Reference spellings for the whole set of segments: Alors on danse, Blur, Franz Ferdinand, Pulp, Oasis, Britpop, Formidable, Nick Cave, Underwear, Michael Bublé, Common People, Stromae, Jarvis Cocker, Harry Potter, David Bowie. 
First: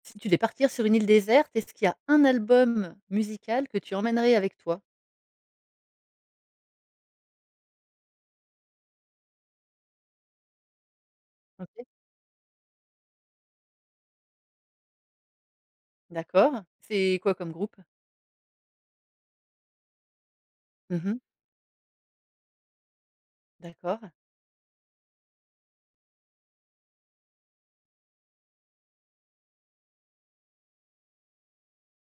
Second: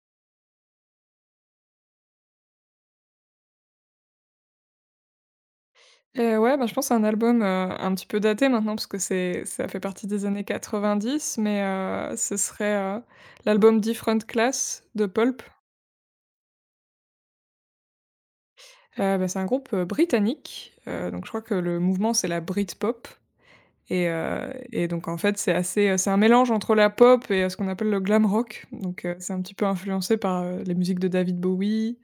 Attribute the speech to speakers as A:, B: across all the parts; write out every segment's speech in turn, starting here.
A: Si tu devais partir sur une île déserte, est-ce qu'il y a un album musical que tu emmènerais avec toi?
B: Et ouais, bah, je pense à un album, un petit peu daté maintenant parce que c'est ça fait partie des années 90, mais
A: OK,
B: heu, ce serait, l'album Different Class de Pulp.
A: d'accord. C'est quoi comme groupe?
B: Bah, c'est un groupe, britannique,
A: Mmh mh.
B: donc je crois que le mouvement c'est la Britpop et
A: D'accord,
B: heu et donc en fait c'est assez, c'est un mélange entre la pop et, ce qu'on appelle le glam rock, donc c'est un petit peu influencé par, les musiques de David Bowie.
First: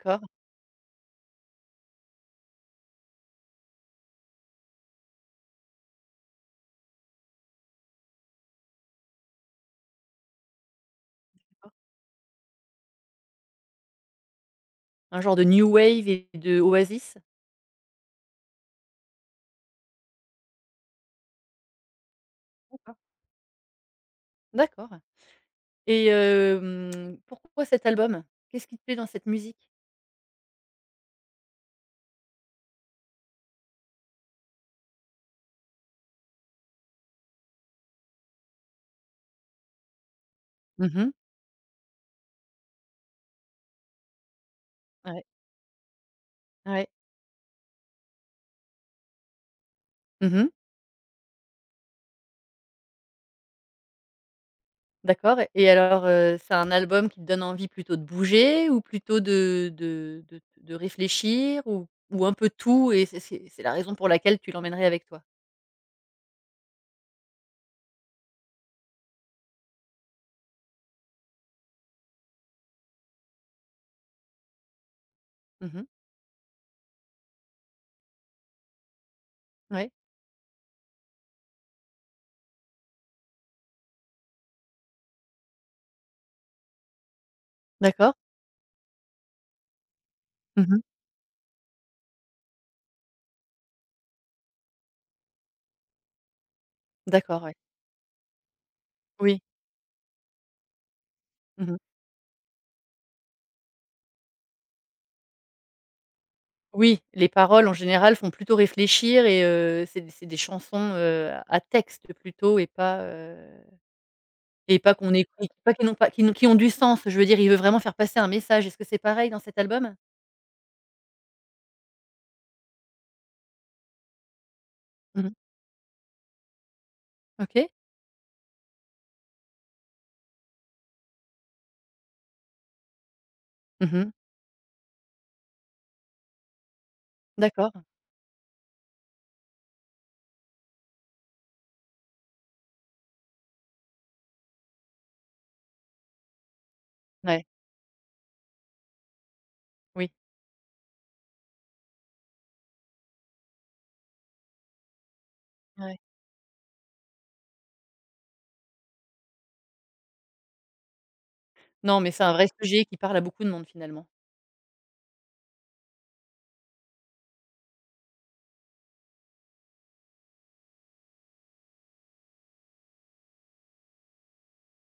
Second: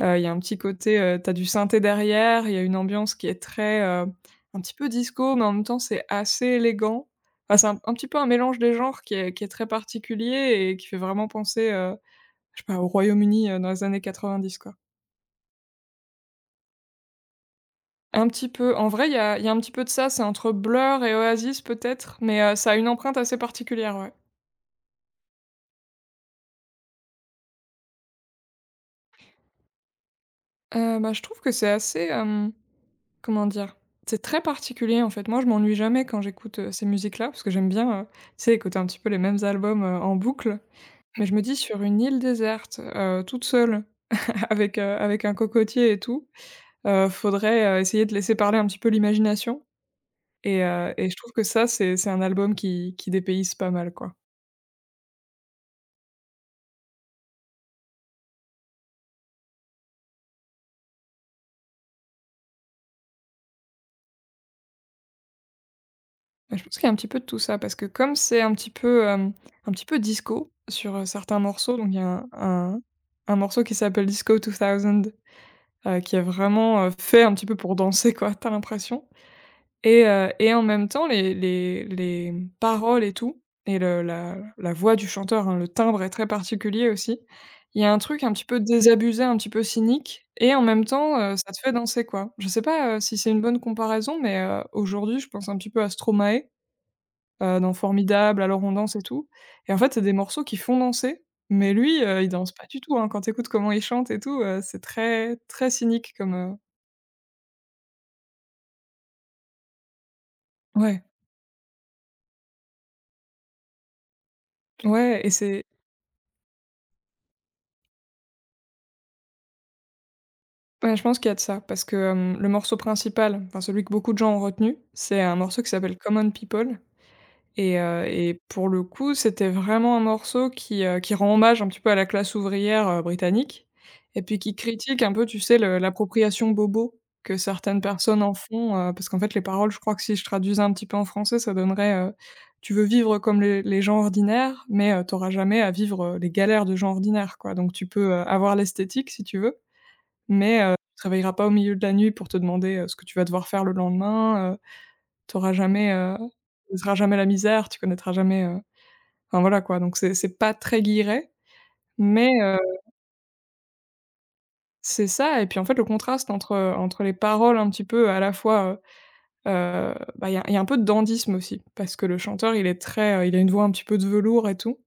B: Heu, il y a un petit côté, tu du synthé derrière, il y a une ambiance qui est très, un petit peu disco, mais en même temps, c'est assez élégant. Enfin, c'est un petit peu un mélange des genres qui est très particulier et qui fait vraiment penser, je sais pas, au Royaume-Uni, dans les années 90, quoi.
A: Un genre de new wave et de Oasis?
B: Un petit peu. En vrai, il y a un petit peu de ça, c'est entre Blur et Oasis peut-être, mais, ça a une
A: D'accord,
B: empreinte assez particulière, ouais.
A: d'accord et pourquoi cet album? Qu'est-ce qui te plaît dans cette musique?
B: Bah, je trouve que c'est assez, euh, comment dire? C'est très particulier, en fait. Moi, je m'ennuie jamais quand j'écoute, ces musiques-là, parce que j'aime bien, tu sais, écouter un petit peu les mêmes albums, en boucle.
A: Mmh mh.
B: Mais je me dis, sur une île déserte, toute seule, avec, avec
A: Ouais,
B: un cocotier et tout,
A: ouais.
B: faudrait, essayer de laisser parler un petit peu l'imagination
A: Mmh mh.
B: , et je trouve que ça, c'est un album qui dépayse pas mal, quoi.
A: D'accord et alors, c'est un album qui te donne envie plutôt de bouger ou plutôt de réfléchir ou un peu tout et c'est la raison pour laquelle tu l'emmènerais avec toi?
B: Bah, je pense qu'il y a un petit peu de tout ça, parce que comme c'est un petit peu, un petit peu disco sur, certains morceaux, donc il y a un un morceau qui s'appelle Disco 2000.
A: Mmh mh.
B: Qui est vraiment, fait un petit peu pour danser, quoi, t'as l'impression
A: Ouais,
B: et heu et en même temps les paroles et tout et le la la voix du chanteur, hein, le timbre est très particulier aussi. Il y a un
A: d'accord.
B: truc un petit peu désabusé, un petit peu cynique et en
A: Mmh.
B: même temps, ça te fait danser, quoi. Je sais pas, si c'est une bonne comparaison, mais, aujourd'hui je pense un petit peu à Stromae,
A: D'accord, ouais.
B: dans Formidable, Alors on danse et tout,
A: Oui.
B: et en fait c'est des morceaux qui font danser, mais
A: Mmh.
B: lui, il danse pas du tout, hein. Quand t'écoutes comment il chante et tout, c'est très, très cynique comme,
A: Oui, les paroles en général font plutôt réfléchir et c'est des chansons,
B: ouais,
A: à texte plutôt et pas qu'on
B: ouais et
A: écoute
B: c'est
A: pas qui n'ont pas qui n'ont qui ont du sens. Je veux dire, il veut vraiment faire passer un message. Est-ce que c'est pareil dans cet album?
B: ouais, je pense qu'il y a de ça parce que, le morceau principal, enfin celui que beaucoup de gens ont retenu, c'est
A: Mmh.
B: un morceau qui s'appelle Common People
A: OK.
B: , et pour le coup, c'était vraiment un morceau qui rend hommage un petit peu à la classe ouvrière, britannique,
A: Mmh.
B: et puis qui critique un peu, tu sais, le l'appropriation bobo que
A: D'accord.
B: certaines personnes en font, parce qu'en fait, les paroles, je crois que si je traduisais un petit peu en français, ça donnerait, «Tu veux vivre comme les gens ordinaires, mais, tu jamais à vivre, les galères de gens ordinaires,
A: Ouais.
B: quoi. Donc tu peux, avoir l'esthétique si tu veux,
A: Oui.
B: mais, tu te réveilleras pas au milieu de la nuit pour te demander, ce que tu vas devoir faire le lendemain, tu jamais,
A: Ouais.
B: tu oseras jamais la misère, tu connaîtras jamais, enfin voilà quoi, donc c'est pas très guilleret,
A: Non, mais c'est
B: mais,
A: un vrai sujet qui parle à beaucoup de monde finalement.
B: c'est ça, et puis en fait le contraste entre, entre les paroles un petit peu à la fois, bah, il y a un peu de dandysme aussi parce que le chanteur il est très, il a une voix un petit peu de velours et tout,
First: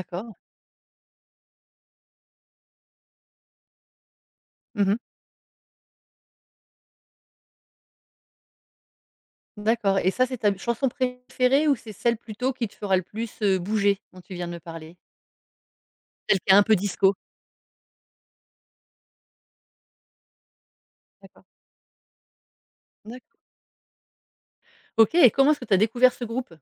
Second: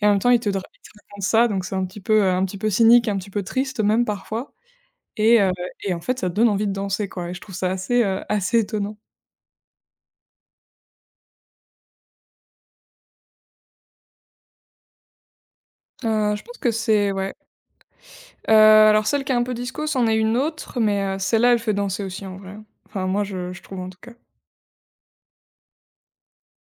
B: et en même temps il te raconte ça, donc c'est un petit peu cynique, un petit peu triste même parfois
A: Mmh.
B: et heu et en fait ça te donne envie de danser, quoi, et je trouve ça assez, assez étonnant.
A: D'accord et ça, c'est ta chanson préférée ou c'est celle plutôt qui te fera le plus, bouger dont tu viens de me parler?
B: Heu,
A: Celle
B: je
A: qui est
B: pense
A: un
B: que
A: peu
B: c'est
A: disco?
B: ouais. Alors celle qui est un peu disco, c'en est une autre, mais,
A: D'accord.
B: celle-là, elle fait danser aussi en vrai, hein. Enfin moi
A: D'accord.
B: je trouve en tout cas.
A: OK et comment est-ce que tu as découvert ce groupe?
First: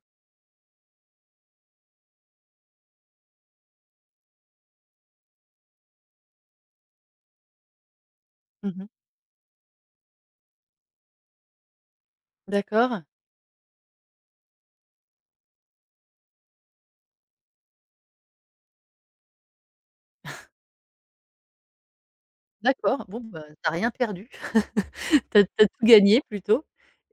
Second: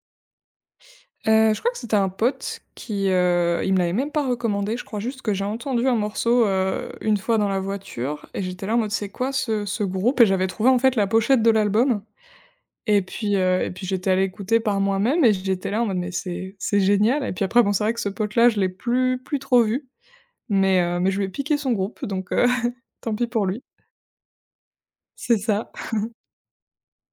B: Je crois que c'était un pote qui, il me l'avait même pas recommandé. Je crois juste que j'ai entendu un morceau, une fois dans la voiture et j'étais là en
A: Mmh.
B: mode: «C'est quoi ce groupe?» Et j'avais trouvé en fait la pochette de l'album, et
A: D'accord.
B: puis, et puis j'étais allée écouter par moi-même et j'étais là en mode: «Mais c'est génial». Et puis après bon, c'est vrai que ce pote-là, je l'ai plus trop vu, mais, mais je lui ai piqué son groupe, donc
A: D'accord,
B: tant
A: bon,
B: pis
A: bah,
B: pour lui.
A: tu rien perdu.
B: C'est
A: T'as as
B: ça.
A: tout gagné plutôt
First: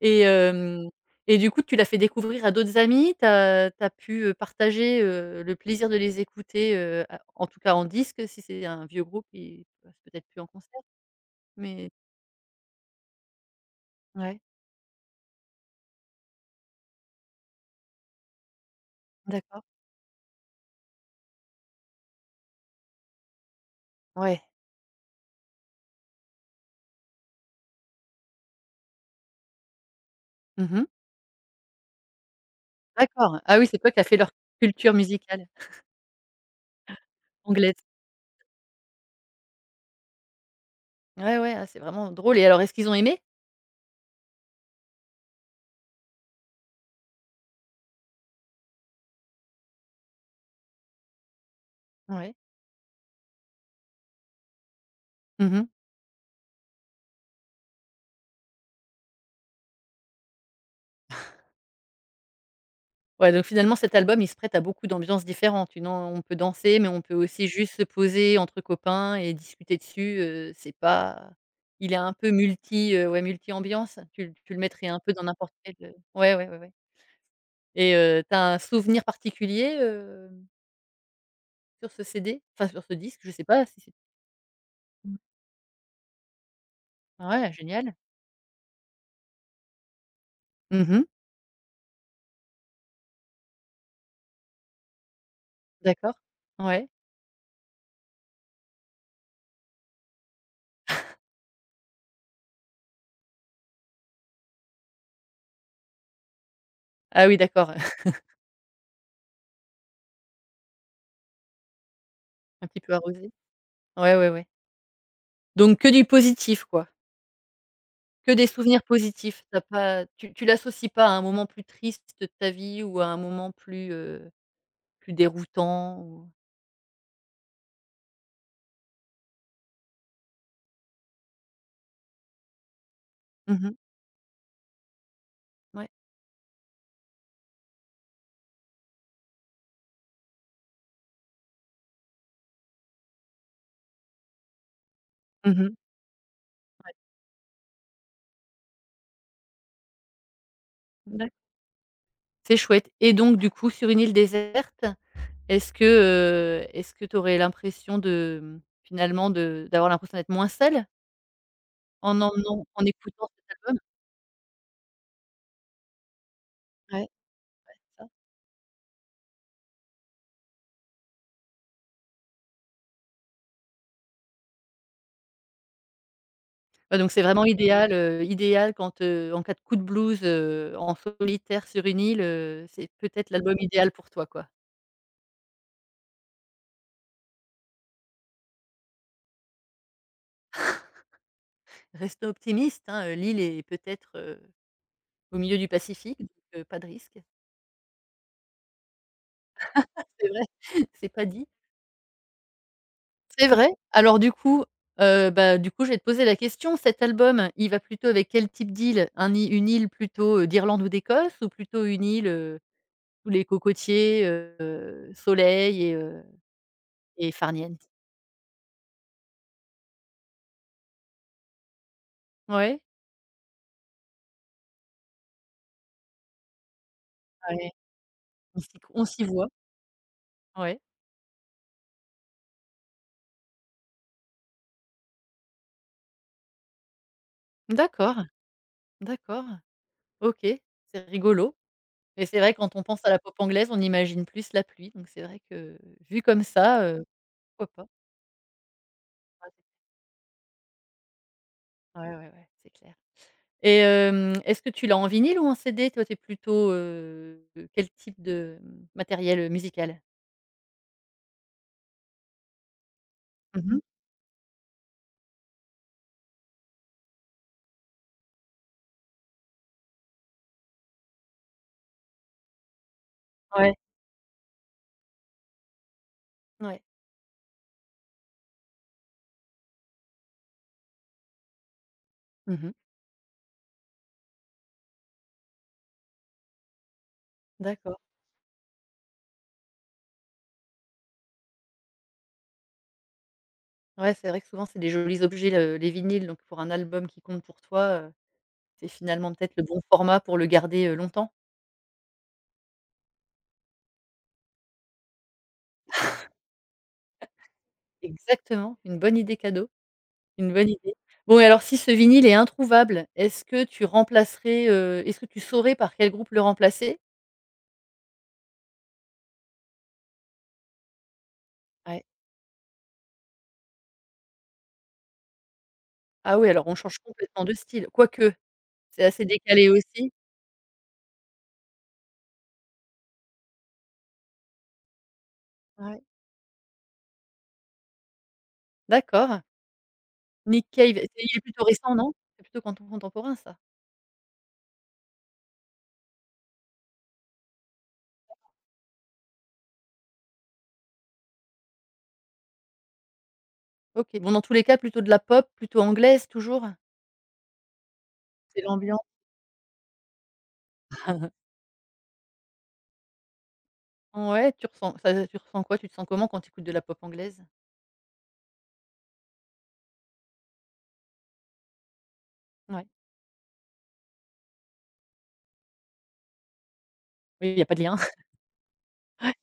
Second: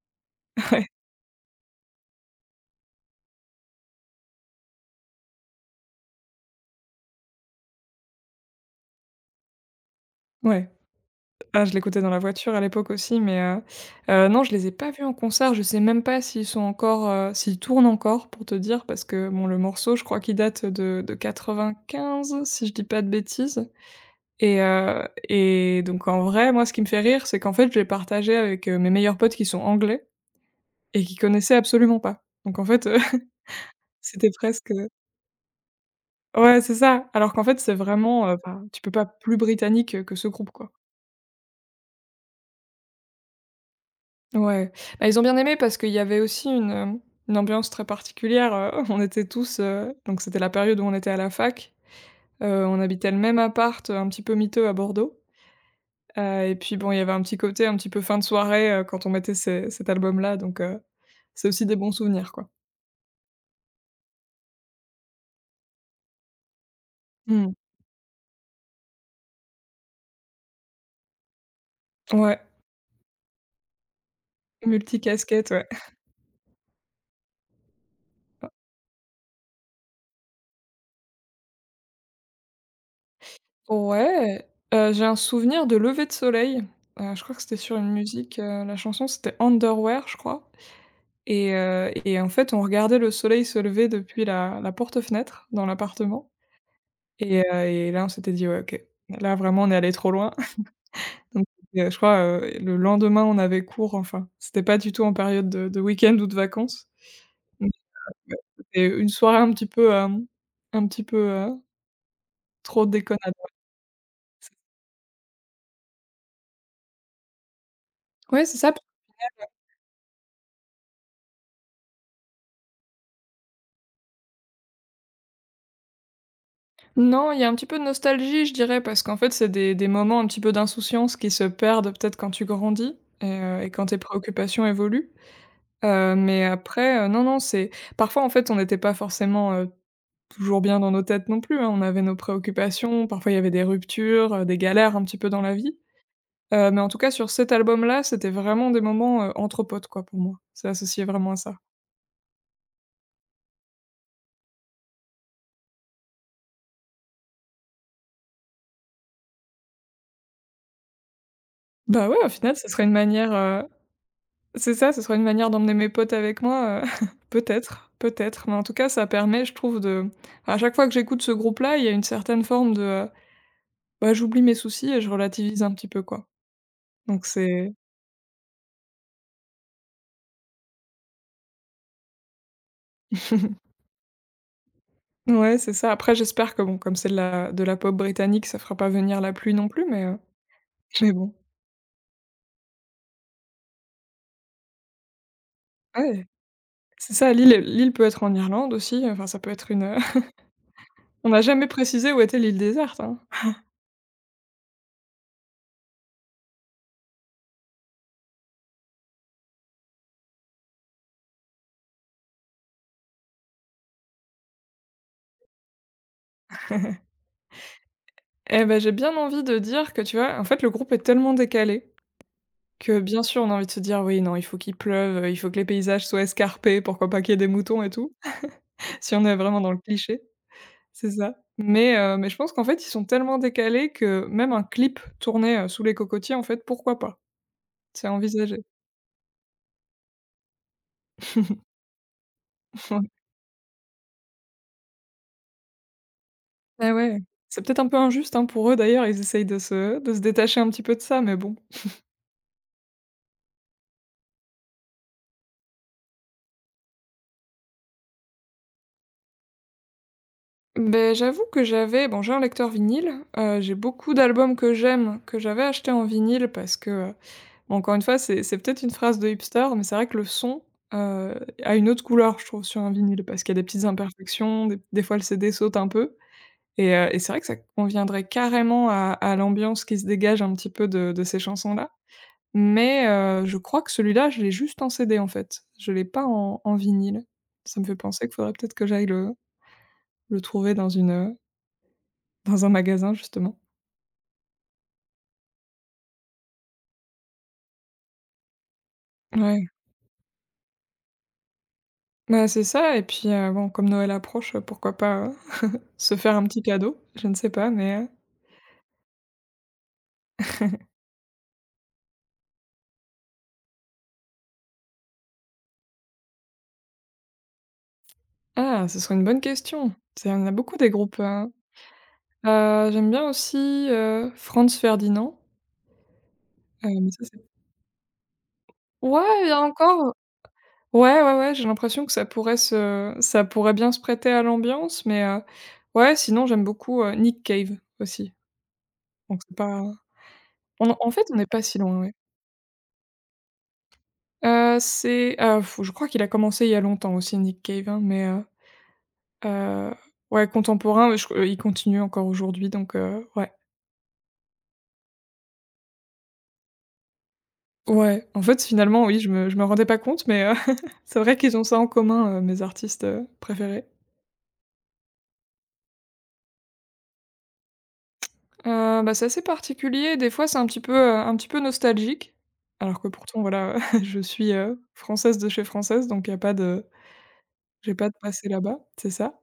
A: et hem du coup, tu l'as fait découvrir à d'autres amis? T'as pu, partager, le plaisir de les écouter, à en tout cas en disque si c'est un vieux groupe, ils passent peut-être plus en
B: Ouais.
A: concert,
B: Ah, je
A: mais…
B: l'écoutais dans la voiture à l'époque aussi, mais,
A: Ouais,
B: non, je les ai pas vus en concert. Je sais même pas s'ils sont encore, s'ils tournent encore pour te dire, parce que bon, le
A: d'accord.
B: morceau, je crois qu'il date de 95, si je dis pas de bêtises
A: Ouais.
B: et heu et donc en vrai, moi, ce qui me fait rire, c'est qu'en fait, je l'ai partagé avec, mes meilleurs potes qui sont anglais
A: Mmh.
B: et qui connaissaient absolument pas. Donc en fait,
A: D'accord. Ah oui, c'est toi qui as fait
B: c'était
A: leur
B: presque
A: culture musicale
B: ouais, c'est ça. Alors qu'en fait, c'est
A: anglaise.
B: vraiment, enfin, tu peux pas plus britannique que ce groupe, quoi.
A: Ouais, ouais, ah, c'est vraiment drôle et alors est-ce qu'ils ont aimé?
B: Ouais, bah, ils ont bien aimé parce qu'il y avait aussi une, une ambiance très particulière, on était tous, donc c'était la période où on était à la fac,
A: Ouais.
B: on habitait le même appart, un petit peu miteux à Bordeaux,
A: Mmh.
B: et puis bon, il y avait un petit côté un petit peu fin de soirée, quand on mettait ces cet album-là, donc c'est aussi des bons souvenirs, quoi.
A: Ouais, donc finalement, cet album, il se prête à beaucoup d'ambiances différentes. Une an On peut danser, mais on peut aussi
B: Mmh.
A: juste se poser entre copains et discuter dessus, c'est pas, il est un peu
B: Ouais,
A: multi, ouais, multi-ambiance. Tu le mettrais un peu dans
B: multicasquette,
A: n'importe
B: ouais.
A: quel, ouais, ouais, ouais, ouais, et tu un souvenir particulier, sur ce CD? Enfin, sur ce disque, je sais pas si c'est…
B: Ouais, j'ai un
A: Mmh,
B: souvenir de lever de soleil, je crois que
A: ouais,
B: c'était sur une
A: génial.
B: musique, la chanson c'était Underwear, je crois.
A: Mmh.
B: Et en fait, on regardait le soleil se lever depuis la porte-fenêtre dans
A: D'accord.
B: l'appartement
A: Ouais.
B: et heu et là, on s'était dit: «Ouais, OK, là, vraiment, on est allé trop loin». Donc je crois, le lendemain, on avait cours, enfin, c'était pas du tout en période de week-end ou de vacances.
A: Ah oui,
B: Mais
A: d'accord.
B: ouais, c'était une soirée un petit peu, un petit peu,
A: Un petit
B: trop
A: peu arrosé.
B: déconnade.
A: Ouais, ouais, ouais. Donc que du positif, quoi? Que
B: Ouais,
A: des
B: c'est ça.
A: souvenirs positifs. T'as pas, tu l'associes pas à un moment plus triste de ta vie ou à un moment plus, plus déroutant ou…
B: Non, il y a un petit peu de nostalgie, je dirais, parce qu'en fait, c'est des moments un petit peu d'insouciance qui se perdent peut-être quand tu grandis et
A: Mmh
B: heu et
A: mh,
B: quand tes préoccupations évoluent.
A: ouais.
B: Mais après, non, non, c'est parfois, en fait, on n'était pas forcément, toujours bien dans nos têtes non plus, hein. On avait nos préoccupations, parfois il y avait des ruptures, des galères un petit peu dans la
A: Mmh mh,
B: vie. Mais en
A: ouais.
B: tout cas, sur cet album-là, c'était vraiment des moments, entre potes, quoi, pour moi. C'est associé vraiment
A: D'acc
B: à ça.
A: C'est chouette et donc du coup, sur une île déserte, est-ce que, tu aurais l'impression de, finalement de d'avoir l'impression d'être moins seule
B: Bah, ouais, au final, ce serait
A: en
B: une
A: écoutant
B: manière,
A: cet album?
B: c'est ça, ce serait une manière d'emmener mes potes avec moi,
A: Ouais,
B: peut-être,
A: c'est ça.
B: peut-être, mais en tout cas, ça permet, je trouve, de, à chaque fois que j'écoute ce groupe-là, il y a une certaine forme de, bah, j'oublie mes soucis et je relativise un petit peu, quoi.
A: Ouais, donc c'est
B: Donc
A: vraiment
B: c'est
A: idéal, idéal quand, en cas de coup de blues, en solitaire sur une île, c'est peut-être l'album idéal pour toi, quoi.
B: ouais, c'est ça. Après, j'espère que bon, comme c'est de la pop britannique, ça fera pas venir la pluie non plus, mais, mais bon.
A: Restons optimistes, hein, l'île est peut-être, au milieu du Pacifique,
B: Ouais,
A: donc pas de
B: c'est
A: risque.
B: ça, l'île peut être en Irlande aussi, enfin ça peut être une,
A: C'est vrai, c'est pas
B: on n'a
A: dit.
B: jamais précisé où était l'île déserte, hein.
A: C'est vrai. Alors bah, du coup, je vais te poser la question, cet album, il va plutôt avec quel type d'île? Un î Une île plutôt, d'Irlande ou d'Écosse ou plutôt une île, tous les cocotiers, soleil et farniente?
B: Eh ben, j'ai bien envie de dire que, tu vois, en fait, le groupe est tellement décalé
A: Ouais,
B: que, bien sûr, on a envie de se dire: «Oui, non, il faut qu'il pleuve, il faut que les paysages soient escarpés, pourquoi pas qu'il y ait des
A: ouais,
B: moutons et tout»,
A: on s'y on
B: si
A: s'y
B: on est
A: voit.
B: vraiment dans le cliché,
A: Ouais.
B: c'est ça. Mais je pense qu'en fait, ils sont tellement décalés que même un clip tourné, sous les cocotiers, en fait, pourquoi pas? C'est
A: D'accord,
B: envisagé.
A: d'accord. OK, c'est rigolo. Mais c'est vrai quand on pense à la pop anglaise, on imagine plus la pluie, donc c'est vrai que vu comme ça,
B: Ah ouais. C'est
A: pourquoi
B: peut-être un
A: pas?
B: peu injuste, hein, pour eux d'ailleurs, ils essayent
A: Ouais,
B: de se détacher un petit peu de ça, mais bon.
A: ouais, ouais, ouais, c'est clair. Et est-ce que tu l'as en vinyle ou en CD? Toi, tu es plutôt, quel type de matériel, musical?
B: Beh, j'avoue que j'ai un lecteur vinyle,
A: Mmh
B: j'ai
A: mh.
B: beaucoup d'albums que j'aime, que j'avais achetés en vinyle parce que, encore une fois, c'est peut-être une phrase de hipster, mais c'est vrai que le son, heu, a une autre couleur, je trouve, sur un vinyle parce qu'il y a des
A: Ouais.
B: petites imperfections, des fois le CD saute un peu
A: Ouais.
B: et c'est vrai que ça conviendrait carrément à l'ambiance qui se dégage un petit peu de ces chansons-là.
A: Mmh mh.
B: Mais je crois que celui-là, je l'ai juste en CD, en fait. Je l'ai pas en vinyle. Ça me fait
A: D'accord.
B: penser qu'il faudrait peut-être que j'aille le trouver dans une, dans un magasin, justement.
A: Ouais, c'est vrai que souvent c'est des jolis objets le les vinyles, donc pour un album qui compte pour toi, c'est finalement peut-être le
B: Ouais.
A: bon format pour le garder, longtemps.
B: Bah, c'est ça et puis, comme Noël approche, pourquoi pas, se faire un petit cadeau? Je ne sais pas, mais
A: Exactement, une bonne idée cadeau. Une bonne idée. Bon et alors si ce vinyle est introuvable, est-ce que tu remplacerais, est-ce que tu saurais par quel groupe le remplacer?
B: ah, ce serait une bonne question. C'est il y en a beaucoup des groupes,
A: Ouais.
B: j'aime bien aussi, Franz Ferdinand,
A: Ah oui, alors on change
B: mais ça, c'est
A: complètement de style. Quoique, c'est
B: ouais,
A: assez
B: il y a
A: décalé aussi.
B: encore ouais, ouais, ouais, j'ai l'impression que ça pourrait bien se prêter à l'ambiance, mais
A: Ouais.
B: ouais, sinon j'aime beaucoup, Nick Cave aussi, donc
A: D'accord.
B: c'est pas
A: Nick
B: on
A: Cave, c'est
B: en fait, on
A: il est
B: n'est pas
A: plutôt
B: si
A: récent,
B: loin, ouais.
A: non? C'est plutôt canton contemporain ça?
B: Je crois qu'il a commencé il y a longtemps aussi Nick Cave, hein, mais heu, ouais, contemporain, mais je c il continue encore aujourd'hui donc ouais.
A: OK. Bon dans tous les cas plutôt de la pop, plutôt anglaise toujours?
B: Ouais, en
A: C'est
B: fait,
A: l'ambiance.
B: finalement, oui, je me rendais pas compte, mais c'est vrai qu'ils ont ça en commun, mes artistes, préférés.
A: Ouais, tu ressens quoi? Tu te sens comment quand tu écoutes de la pop anglaise?
B: Bah, c'est assez particulier. Des fois, c'est un petit peu, un petit peu nostalgique.
A: Ouais.
B: Alors que pourtant, voilà, je suis, française de chez française, donc il y a
A: Oui, il y a pas de lien.
B: pas de passé là-bas, c'est ça.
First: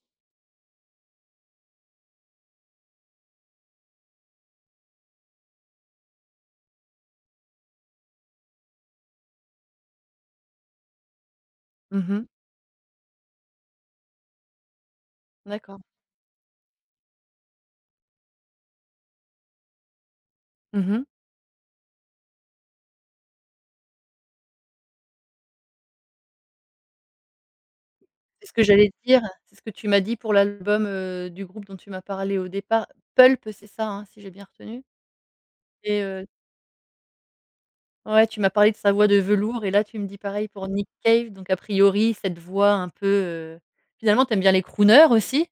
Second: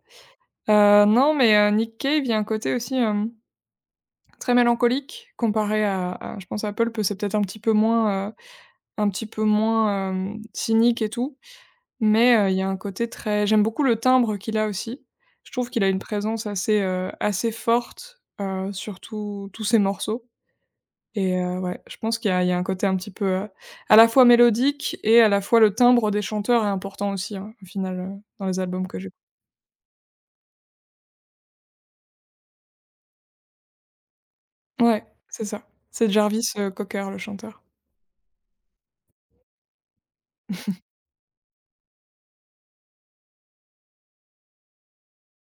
B: Non, mais Nick Cave, il y a un côté aussi, très mélancolique comparé à je pense à Pulp, c'est peut-être un petit peu moins, un petit peu moins, cynique et tout,
A: Mmh mh.
B: mais il y a un côté très j'aime beaucoup le timbre qu'il a aussi. Je trouve
A: D'accord.
B: qu'il a une présence assez, assez forte, sur tous ses morceaux.
A: Mmh mh.
B: Et ouais, je pense qu'il y a un côté un petit peu, à la fois mélodique et à la fois le timbre des chanteurs est important aussi, hein, au final, dans
A: C'est ce
B: les
A: que
B: albums
A: j'allais
B: que
A: te
B: j'ai
A: dire, c'est ce que tu m'as dit pour l'album, du groupe dont tu m'as parlé au départ. Pulp, c'est ça, hein, si j'ai bien retenu?
B: ouais, c'est ça.
A: Et
B: C'est Jarvis, Cocker, le chanteur.
A: ouais, tu m'as parlé de sa voix de velours et là, tu me dis pareil pour Nick Cave, donc a priori, cette voix un peu, finalement, tu aimes bien les crooners aussi?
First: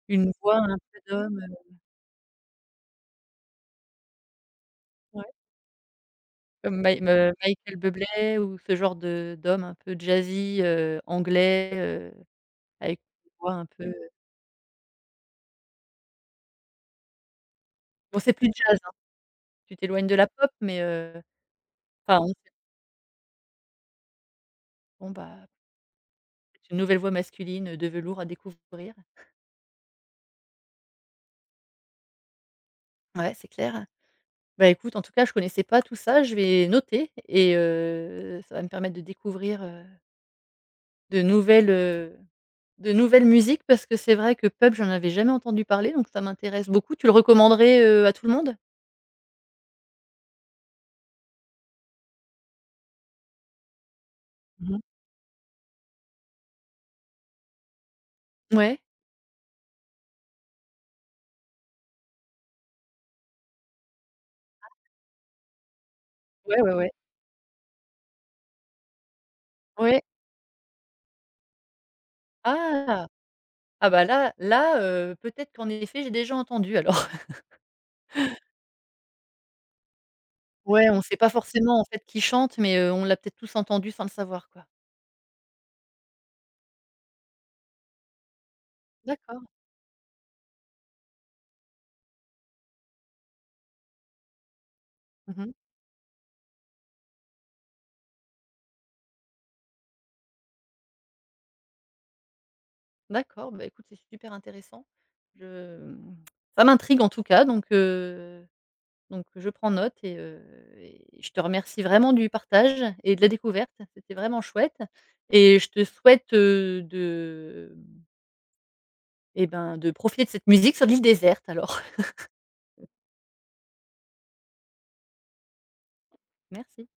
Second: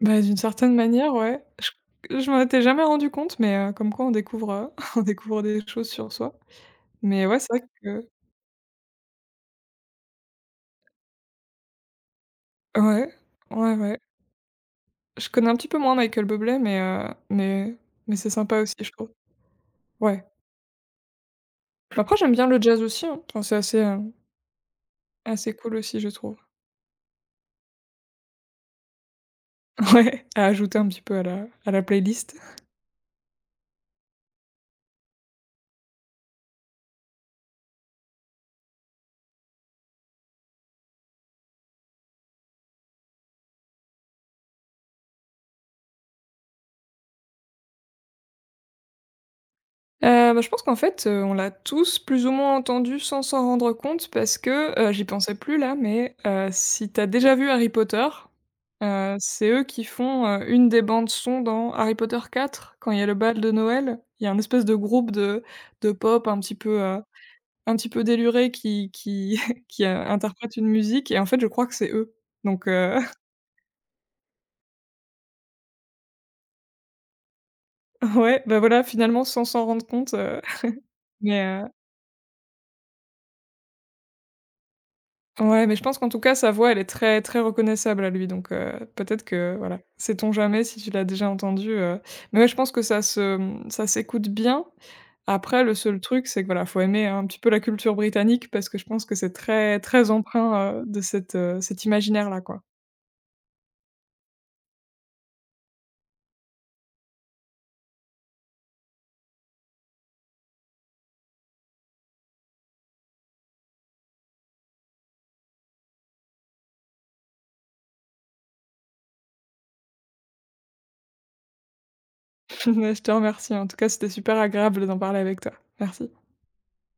B: Bah,
A: Une
B: d'une
A: voix
B: certaine
A: un peu
B: manière,
A: d'homme,
B: ouais. Je je m'en étais jamais rendu compte, mais comme quoi on découvre, on
A: ouais,
B: découvre des choses sur soi.
A: comme Mai
B: Mais
A: me
B: ouais, c'est vrai
A: Michael
B: que
A: Bublé ou ce genre de d'homme un peu jazzy, anglais, avec
B: ouais,
A: une voix un
B: ouais,
A: peu…
B: ouais. Je connais un petit peu moins Michael Bublé, mais mais
A: Bon,
B: c'est
A: c'est plus
B: sympa aussi,
A: jazz,
B: je
A: hein,
B: trouve.
A: tu t'éloignes de
B: Ouais.
A: la pop mais
B: Bah, après
A: enfin, on
B: j'aime bien
A: sait…
B: le jazz aussi, hein. Enfin, c'est assez,
A: Bon, bah…
B: assez cool aussi, je trouve.
A: C'est une nouvelle voix masculine, de velours à découvrir.
B: Ouais, à ajouter un petit peu à la playlist.
A: Ouais, c'est clair. Bah, écoute, en tout cas, je connaissais pas tout ça, je vais noter et ça va me permettre de découvrir, de nouvelles, heu, de nouvelles musiques parce que c'est vrai que Pub, j'en avais jamais entendu parler, donc ça m'intéresse beaucoup. Tu le recommanderais, à tout le monde?
B: Bah, je pense qu'en fait, on l'a tous plus ou moins entendu sans s'en rendre compte parce que,
A: Mmh.
B: j'y pensais plus là, mais si t'as déjà vu Harry Potter,
A: Ouais.
B: c'est eux qui font, une des bandes son dans Harry Potter 4 quand il y a le bal de Noël, il y a un espèce de groupe de pop
A: Ouais, ouais, ouais.
B: un petit peu déluré qui qui,
A: Ouais.
B: interprète une musique et en fait, je crois que c'est eux. Donc
A: Ah! Ah bah, peut-être qu'en effet, j'ai déjà entendu alors.
B: ouais, bah, voilà, finalement sans s'en rendre compte,
A: Ouais, on sait pas
B: mais
A: forcément, en fait, qui chante mais on l'a peut-être tous entendu sans le savoir, quoi.
B: ouais, mais je pense qu'en tout cas, sa voix, elle est très, très reconnaissable à lui, donc peut-être
A: D'accord.
B: que voilà, sait-on jamais si tu l'as déjà entendu, mais ouais, je pense que ça se, ça s'écoute bien.
A: Mmh.
B: Après le seul truc, c'est que voilà, faut aimer un petit peu la culture britannique parce que je pense que c'est très, très empreint, de cette cet imaginaire-là, quoi.
A: D'accord, bah, écoute, c'est super intéressant. Je mmh, Ça m'intrigue en tout cas, donc je prends note et je te remercie vraiment du partage et de la découverte. C'était vraiment chouette et je te souhaite, de, mmh et ben, de profiter de cette musique sur l'île déserte alors.
B: Je te remercie, en tout cas, c'était super agréable d'en parler avec toi. Merci.
A: Merci.